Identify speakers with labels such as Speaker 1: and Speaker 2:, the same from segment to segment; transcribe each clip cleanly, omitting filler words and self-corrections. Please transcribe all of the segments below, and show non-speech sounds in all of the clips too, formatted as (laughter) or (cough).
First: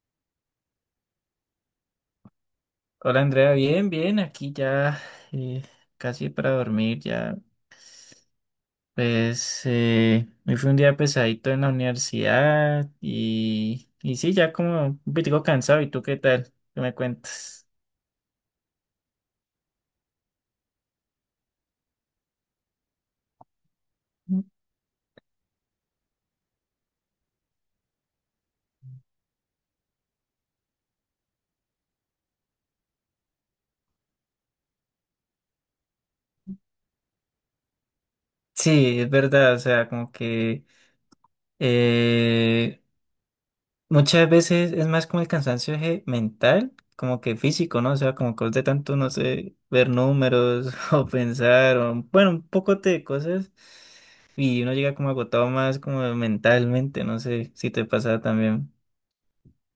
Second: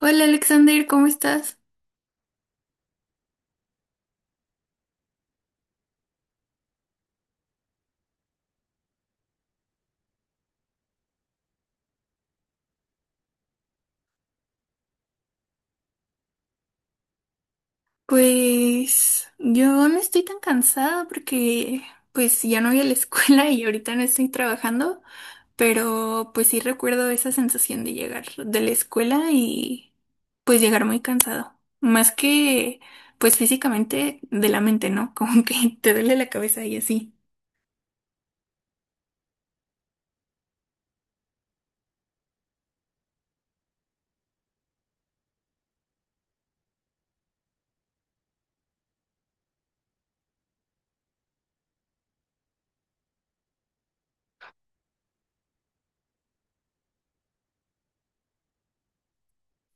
Speaker 1: Hola Alexander, ¿cómo estás?
Speaker 2: Hola Andrea, bien, bien, aquí ya eh, casi para dormir ya. Pues hoy fue un día pesadito en la universidad y sí, ya como un poquito cansado. ¿Y tú qué tal? ¿Qué me cuentas?
Speaker 1: Pues yo no estoy tan cansada porque pues ya no voy a la escuela (laughs) y ahorita no estoy trabajando, pero pues sí recuerdo esa sensación de llegar de la escuela y pues llegar muy cansado, más que pues físicamente de la mente, ¿no? (laughs) Como que te duele la cabeza y así.
Speaker 2: Sí, es verdad, o sea, como que eh, muchas veces es más como el cansancio eje mental, como que físico, ¿no? O sea, como que de tanto, no sé, ver números (laughs) o pensar, o, bueno, un poco de cosas, y uno llega como agotado más como mentalmente, no sé si te pasa también.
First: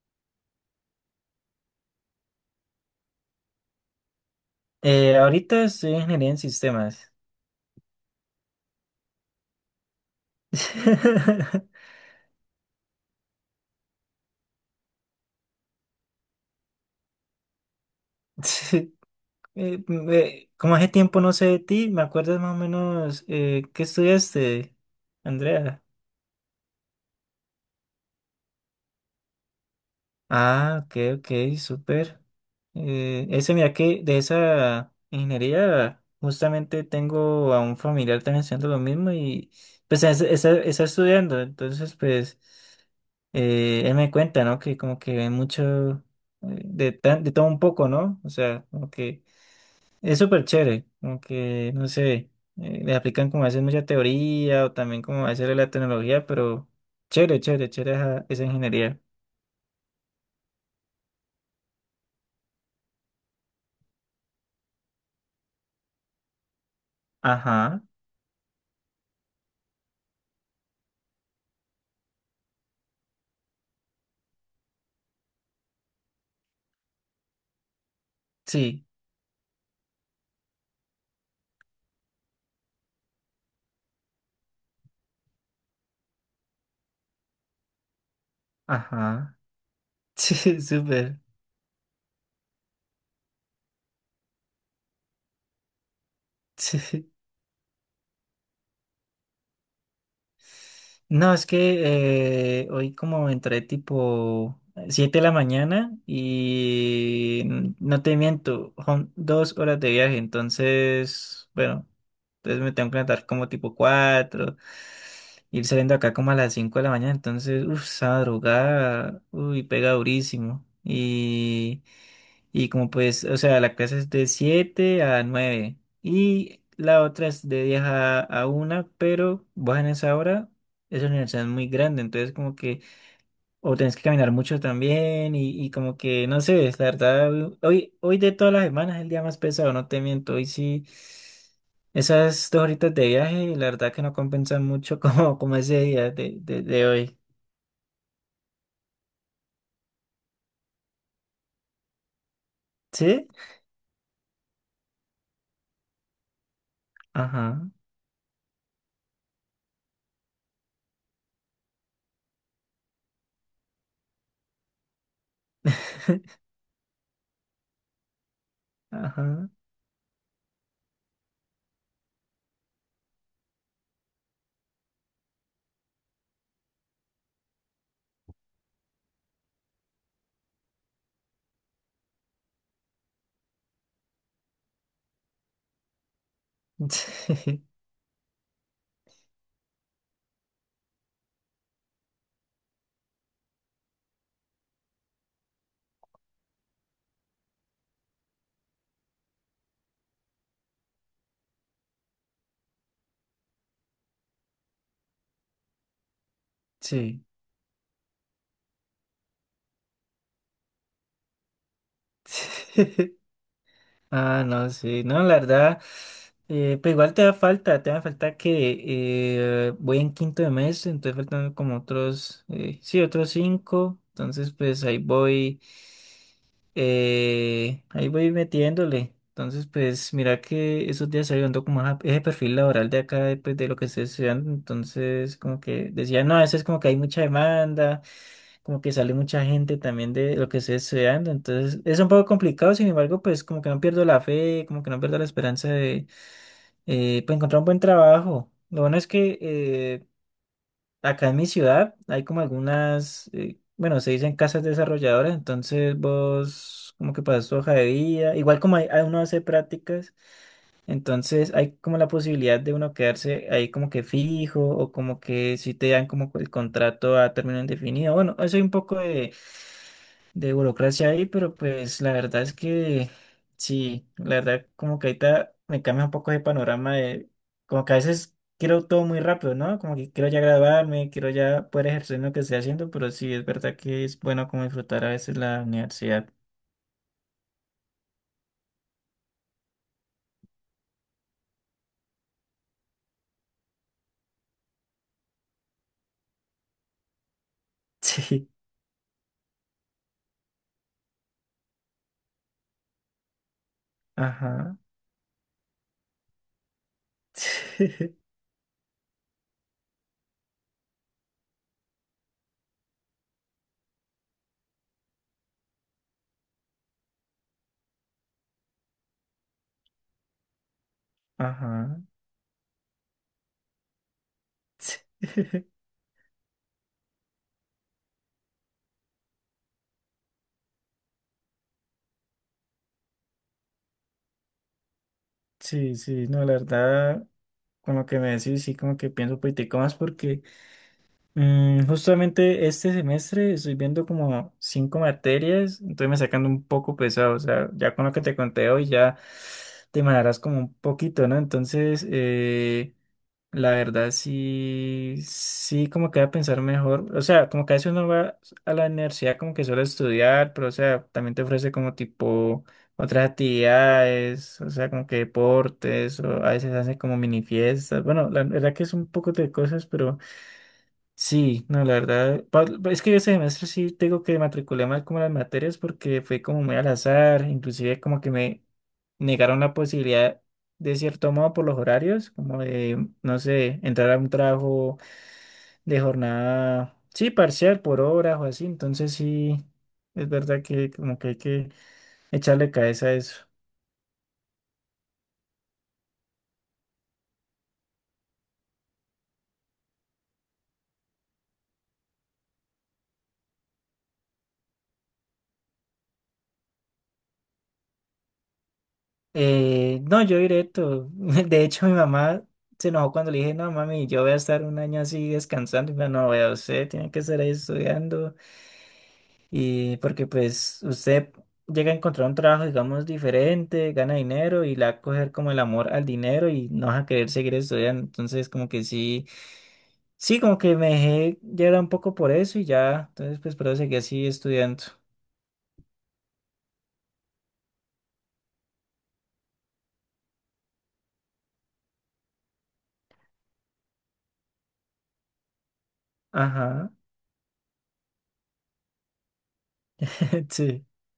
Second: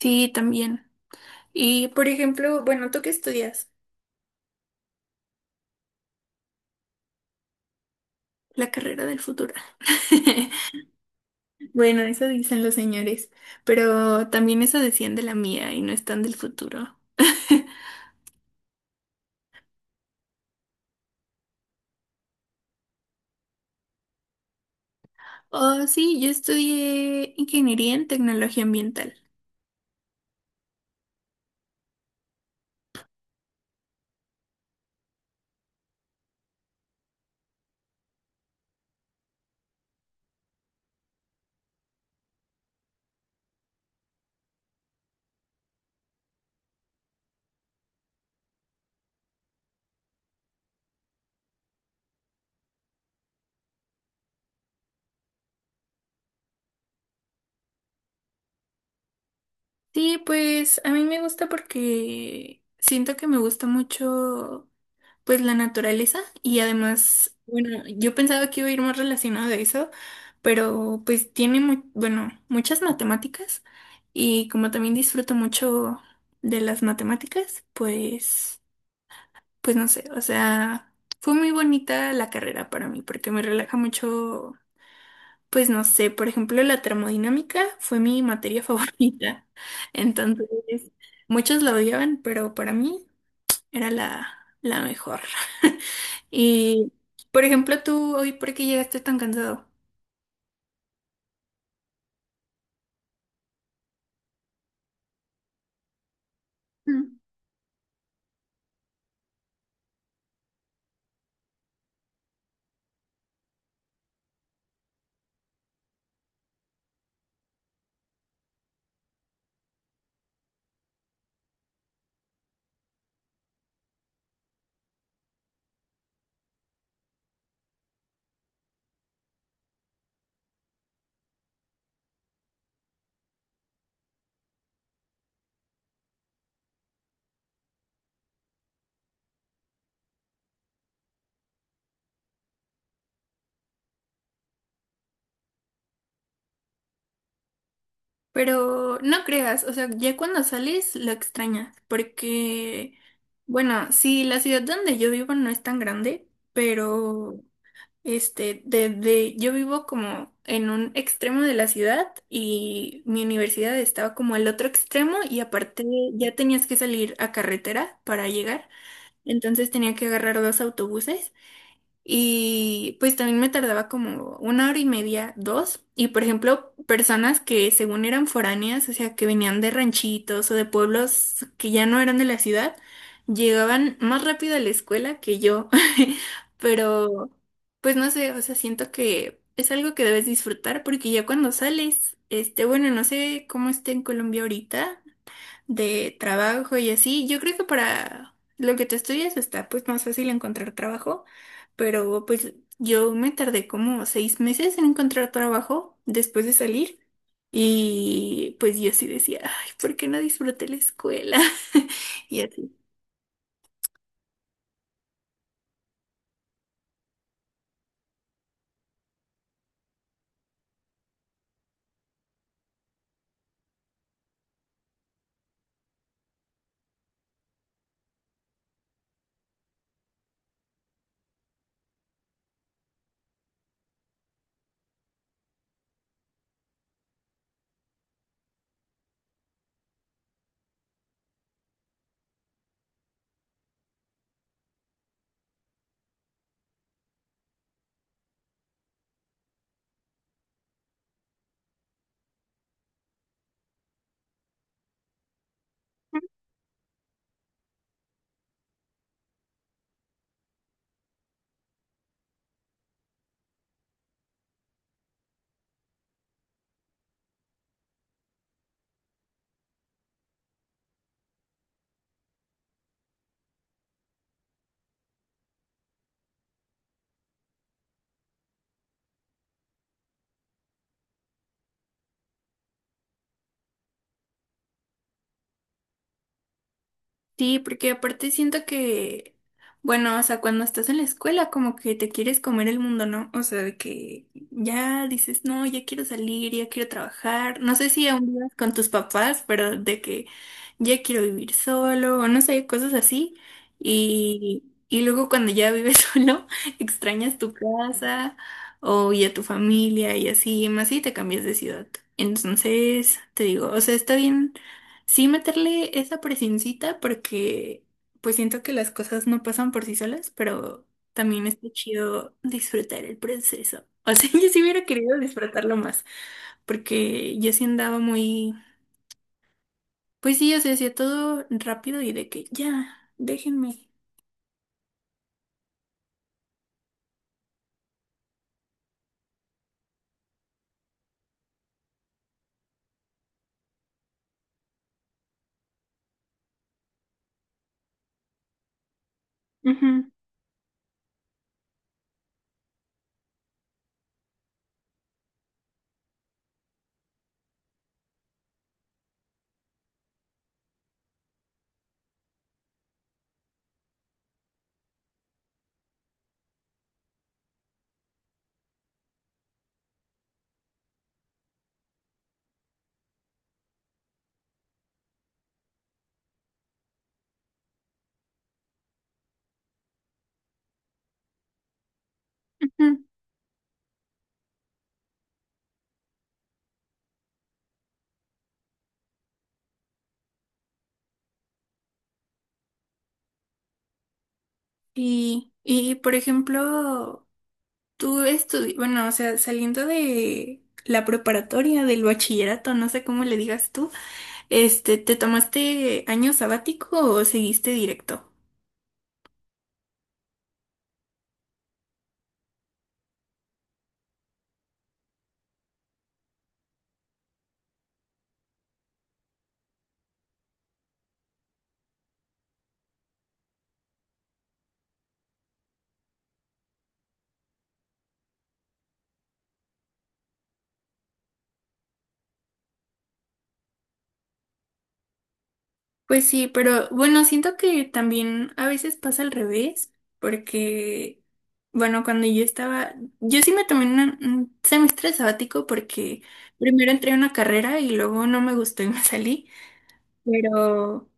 Speaker 1: Sí, también. Y por ejemplo, bueno, ¿tú qué estudias?
Speaker 2: Ahorita estoy en ingeniería en sistemas.
Speaker 1: La carrera del futuro. (laughs)
Speaker 2: (laughs)
Speaker 1: Bueno, eso dicen los señores, pero también eso decían de la mía y no están del futuro. (laughs)
Speaker 2: Sí, como hace tiempo no sé de ti, ¿me acuerdas más o menos qué estudiaste, Andrea?
Speaker 1: Oh, sí, yo estudié ingeniería en tecnología ambiental.
Speaker 2: Ah, ok, ok, súper. Ese, mira que de esa ingeniería, justamente tengo a un familiar también haciendo lo mismo y pues está estudiando, entonces pues él me cuenta, ¿no? Que como que ve mucho, de todo un poco, ¿no? O sea, como que es súper chévere, como que, no sé, le aplican como a veces mucha teoría o también como a veces la tecnología, pero chévere, chévere, chévere esa ingeniería.
Speaker 1: Sí, pues a mí me gusta porque siento que me gusta mucho pues la naturaleza y además, bueno,
Speaker 2: Ajá,
Speaker 1: yo pensaba que iba a ir más relacionado de eso, pero pues tiene bueno, muchas matemáticas y como también disfruto mucho de las matemáticas, pues
Speaker 2: sí.
Speaker 1: pues no sé, o sea, fue muy bonita la carrera para mí porque me relaja mucho, pues no sé, por ejemplo, la termodinámica fue mi materia (laughs)
Speaker 2: Ajá.
Speaker 1: favorita.
Speaker 2: (laughs) Sí,
Speaker 1: Entonces,
Speaker 2: súper.
Speaker 1: muchos la odiaban, pero para mí era la mejor. (laughs) Y,
Speaker 2: Sí.
Speaker 1: por ejemplo, tú hoy, ¿por qué llegaste tan cansado?
Speaker 2: No, es que hoy como entré tipo 7 de la mañana
Speaker 1: Mm.
Speaker 2: y no te miento, son 2 horas de viaje, entonces, bueno, entonces me tengo que levantar como tipo cuatro, ir saliendo acá como a las 5 de la mañana, entonces, uff, esa madrugada, uy, pega durísimo. Y como pues, o sea, la clase es de 7 a 9 y la otra es de 10 a una, pero bajan esa hora. Esa universidad es muy grande, entonces como que o tenés que caminar mucho también y como que no sé, es la verdad, hoy de todas las semanas es el día más pesado, no te miento, hoy sí, esas dos horitas de viaje, la verdad que no compensan mucho (laughs) como ese día de hoy.
Speaker 1: Pero no creas, o sea, ya cuando sales lo extrañas, porque,
Speaker 2: ¿Sí?
Speaker 1: bueno, sí, la ciudad donde yo vivo no es tan grande, pero
Speaker 2: Ajá.
Speaker 1: este, desde yo vivo como en un extremo de la ciudad y mi universidad estaba como al otro extremo y aparte ya
Speaker 2: (laughs)
Speaker 1: tenías que salir a carretera para llegar,
Speaker 2: Ajá.
Speaker 1: entonces tenía que agarrar dos autobuses y pues también me tardaba como una hora y media, dos. Y por ejemplo, personas que según eran foráneas, o sea, que venían de ranchitos o de pueblos que ya no eran de la ciudad, llegaban más rápido a la escuela que yo. (laughs) Pero,
Speaker 2: (laughs)
Speaker 1: pues no sé, o sea, siento que es algo que debes disfrutar porque ya cuando sales, este, bueno, no sé cómo está en Colombia ahorita de trabajo y así. Yo creo que para lo que te estudias está pues más fácil encontrar trabajo, pero pues yo me tardé como 6 meses en encontrar trabajo después de salir
Speaker 2: Sí.
Speaker 1: y pues yo sí decía, ay, ¿por qué no disfruté la escuela? (laughs) Y así.
Speaker 2: Sí. (laughs) Ah, no, sí, no, la verdad, pues igual te da falta que voy en quinto de mes, entonces faltan como otros, sí, otros cinco, entonces pues ahí voy metiéndole, entonces pues mira que esos días estoy viendo como ese perfil laboral de acá, de, pues de lo que estoy estudiando, entonces como que decía, no, a veces como que hay mucha demanda, como que sale mucha gente también de lo que estoy estudiando, entonces es un poco complicado, sin embargo, pues como que no pierdo la fe, como que no pierdo la esperanza de pues, encontrar un buen trabajo. Lo bueno es que acá en mi ciudad hay como algunas, bueno, se dicen casas desarrolladoras, entonces vos como que pasas tu hoja de vida, igual como uno hace prácticas, entonces hay como la posibilidad de uno quedarse ahí como que fijo o como que si te dan como el contrato a término indefinido. Bueno, eso hay un poco de burocracia ahí, pero pues la verdad es que sí, la verdad como que ahorita me cambia un poco de panorama de como que a veces quiero todo muy rápido, ¿no? Como que quiero ya graduarme, quiero ya poder ejercer lo que estoy haciendo, pero sí, es verdad que es bueno como disfrutar a veces la universidad. (laughs)
Speaker 1: Sí, porque aparte siento que, bueno, o sea, cuando estás en la escuela como que te quieres comer el mundo, ¿no? O sea, de que ya dices, no, ya quiero salir, ya quiero trabajar. No sé si aún
Speaker 2: Sí,
Speaker 1: vivas con tus papás, pero de que ya quiero vivir solo, o no sé, cosas así. Y,
Speaker 2: ajá.
Speaker 1: y luego cuando ya vives (laughs) solo, extrañas tu
Speaker 2: (laughs)
Speaker 1: casa o y a tu familia y así, más si te cambias de ciudad. Entonces, te digo, o sea, está bien sí meterle esa presioncita porque pues siento que las cosas no pasan por sí solas, pero también está
Speaker 2: Ajá.
Speaker 1: chido disfrutar el proceso. O sea, (laughs) yo sí hubiera querido disfrutarlo
Speaker 2: (laughs)
Speaker 1: más, porque yo sí andaba muy, pues sí, o sea, hacía todo rápido y de que ya, déjenme.
Speaker 2: Sí, sí, no, la verdad, con lo que me decís, sí, como que pienso un poquitico más porque justamente este semestre estoy viendo como cinco materias, entonces me sacando un poco pesado, o sea, ya con lo que te conté hoy ya te
Speaker 1: Ujú,
Speaker 2: mandarás como un poquito, ¿no? Entonces, la verdad sí, sí como que voy a pensar mejor, o sea, como que a veces uno va a la universidad como que solo a estudiar, pero o sea, también te ofrece como tipo otras actividades, o sea, como que deportes, o a veces hacen como mini fiestas, bueno, la verdad que es un poco de cosas, pero. Sí, no, la verdad, es que ese semestre sí tengo que matriculé mal como las materias porque fue como muy al azar, inclusive como que me negaron la posibilidad de cierto modo por los horarios, como
Speaker 1: ujú.
Speaker 2: de, no sé, entrar a un trabajo de jornada, sí, parcial por horas o así, entonces sí, es verdad que como que hay que echarle cabeza a eso.
Speaker 1: Y por ejemplo, bueno, o sea, saliendo de la preparatoria, del bachillerato, no sé cómo le digas tú. Este, ¿te tomaste año sabático o seguiste directo?
Speaker 2: No, yo directo. (laughs) De hecho, mi mamá se enojó cuando le dije, no, mami, yo voy a estar un año así descansando. Y me dijo, no, vea, usted tiene que estar ahí estudiando. Y porque pues usted llega a encontrar un trabajo, digamos, diferente, gana dinero y le va a coger como el amor al dinero y no vas a querer seguir estudiando. Entonces, como que sí, sí, como que me dejé llevar un poco por eso y ya. Entonces, pues, pero seguí así estudiando.
Speaker 1: Pues sí, pero bueno, siento que también a veces pasa al revés, porque, bueno, cuando yo estaba, yo sí me tomé un semestre sabático porque primero
Speaker 2: Ajá.
Speaker 1: entré a una carrera y luego no me gustó y me salí,
Speaker 2: (laughs)
Speaker 1: pero...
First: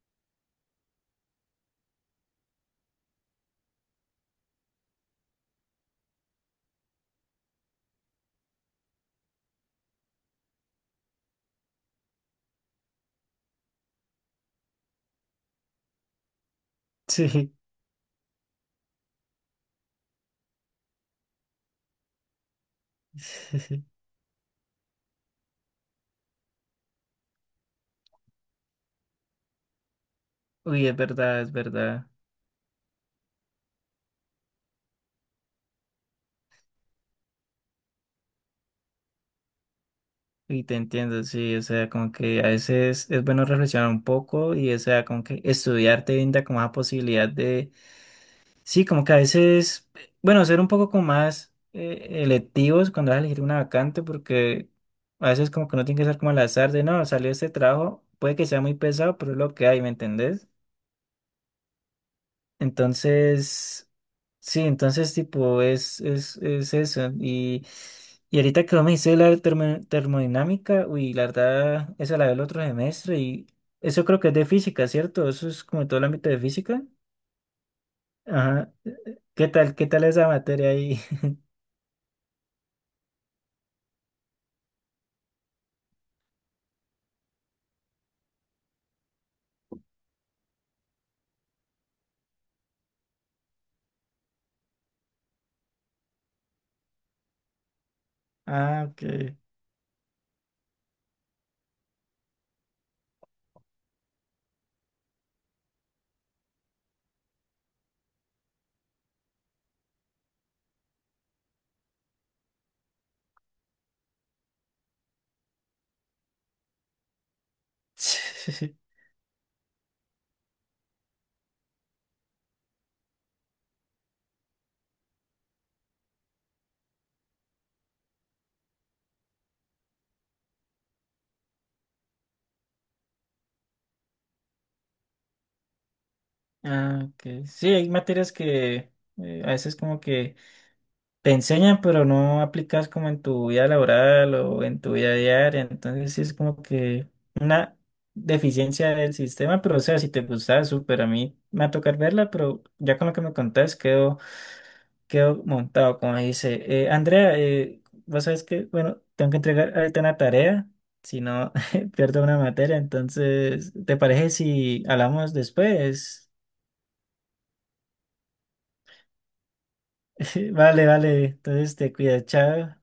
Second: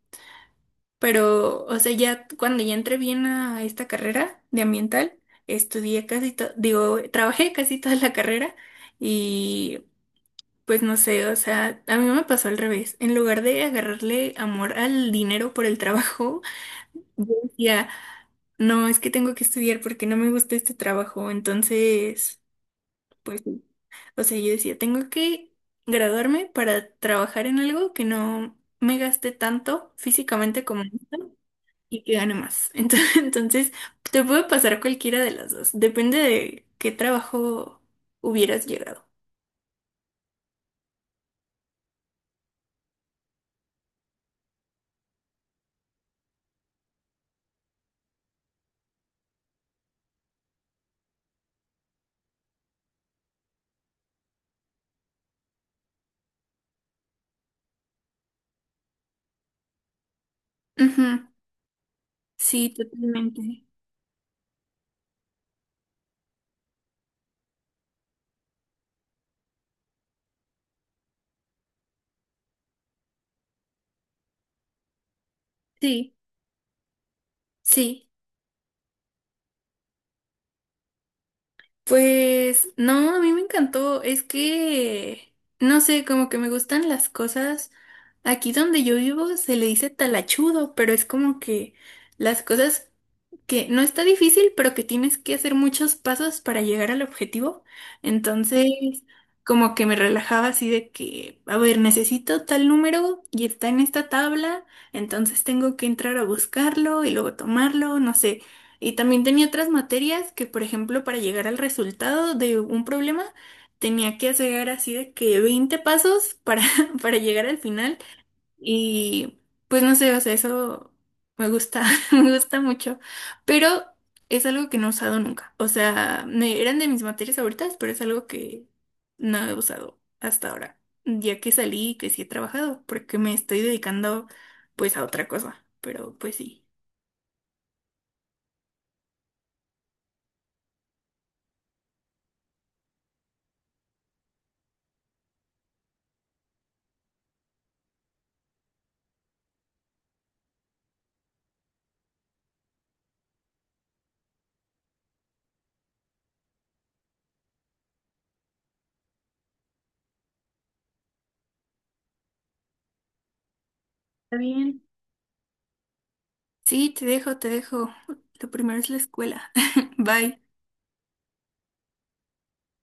Speaker 1: Pero, o sea, ya cuando ya entré bien a esta carrera de ambiental, estudié casi todo, digo, trabajé casi toda la carrera y pues no sé, o sea, a mí me pasó al revés. En lugar de agarrarle amor al dinero por el trabajo, (laughs) yo
Speaker 2: Sí, sí.
Speaker 1: decía, no, es que tengo que estudiar porque no me gusta este trabajo. Entonces, pues, sí.
Speaker 2: (laughs)
Speaker 1: O sea, yo decía, tengo que graduarme para trabajar en algo que no me gaste tanto físicamente como
Speaker 2: Uy, es
Speaker 1: esto
Speaker 2: verdad, es
Speaker 1: y
Speaker 2: verdad.
Speaker 1: que gane más. (laughs) Entonces, entonces, te puede pasar cualquiera de las dos. Depende de qué trabajo hubieras llegado.
Speaker 2: Y te entiendo, sí, o sea, como que a veces es bueno reflexionar un poco y, o sea, como que estudiar te brinda como esa posibilidad de, sí, como que a veces, bueno, ser un poco como más electivos cuando vas a elegir una vacante, porque a veces como que no tiene que ser como al azar de, no, salió este trabajo, puede que sea muy pesado, pero es lo que hay, ¿me entendés?
Speaker 1: Ujú. Sí, totalmente.
Speaker 2: Entonces, sí, entonces tipo es eso. Y ahorita que vos me dices la termodinámica, uy, la verdad, esa la veo el otro semestre y eso creo que es de física, ¿cierto? Eso es como todo el
Speaker 1: Sí,
Speaker 2: ámbito de física.
Speaker 1: sí.
Speaker 2: Ajá. ¿Qué tal? ¿Qué tal esa materia ahí? (laughs)
Speaker 1: Pues no, a mí me encantó. Es que, no sé, como que me gustan las cosas. Aquí donde yo vivo se le dice talachudo, pero es como que las cosas que no está difícil, pero que tienes que hacer muchos pasos para llegar al objetivo.
Speaker 2: Ah, ok.
Speaker 1: Entonces, como que me relajaba así de que, a ver, necesito tal número y está en esta tabla, entonces tengo que entrar a buscarlo y luego tomarlo, no sé. Y también tenía otras materias que, por ejemplo, para llegar al resultado de un problema, tenía que hacer así de que 20 pasos para, (laughs) para llegar al final.
Speaker 2: (laughs)
Speaker 1: Y pues no sé, o sea, eso me gusta, (laughs) me gusta mucho, pero es algo que no he usado nunca. O sea, eran de mis materias favoritas, pero es algo que no he usado hasta ahora, ya que salí y que sí he trabajado, porque me estoy dedicando pues a otra cosa, pero pues sí.
Speaker 2: Ah, ok. Sí, hay materias que a veces como que te enseñan, pero no aplicas como en tu vida laboral o en tu vida diaria. Entonces sí es como que una deficiencia del sistema, pero o sea, si te gustaba, súper. A mí me va a tocar verla, pero ya con lo que me contás quedo montado, como dice. Andrea, vos sabes que, bueno, tengo que entregar ahorita una tarea, si no (laughs) pierdo una materia. Entonces, ¿te parece
Speaker 1: Está bien.
Speaker 2: si hablamos después?
Speaker 1: Sí, te dejo, te dejo. Lo primero es la escuela. (laughs) Bye.
Speaker 2: (laughs) Vale, vale. Entonces te cuidas, chao.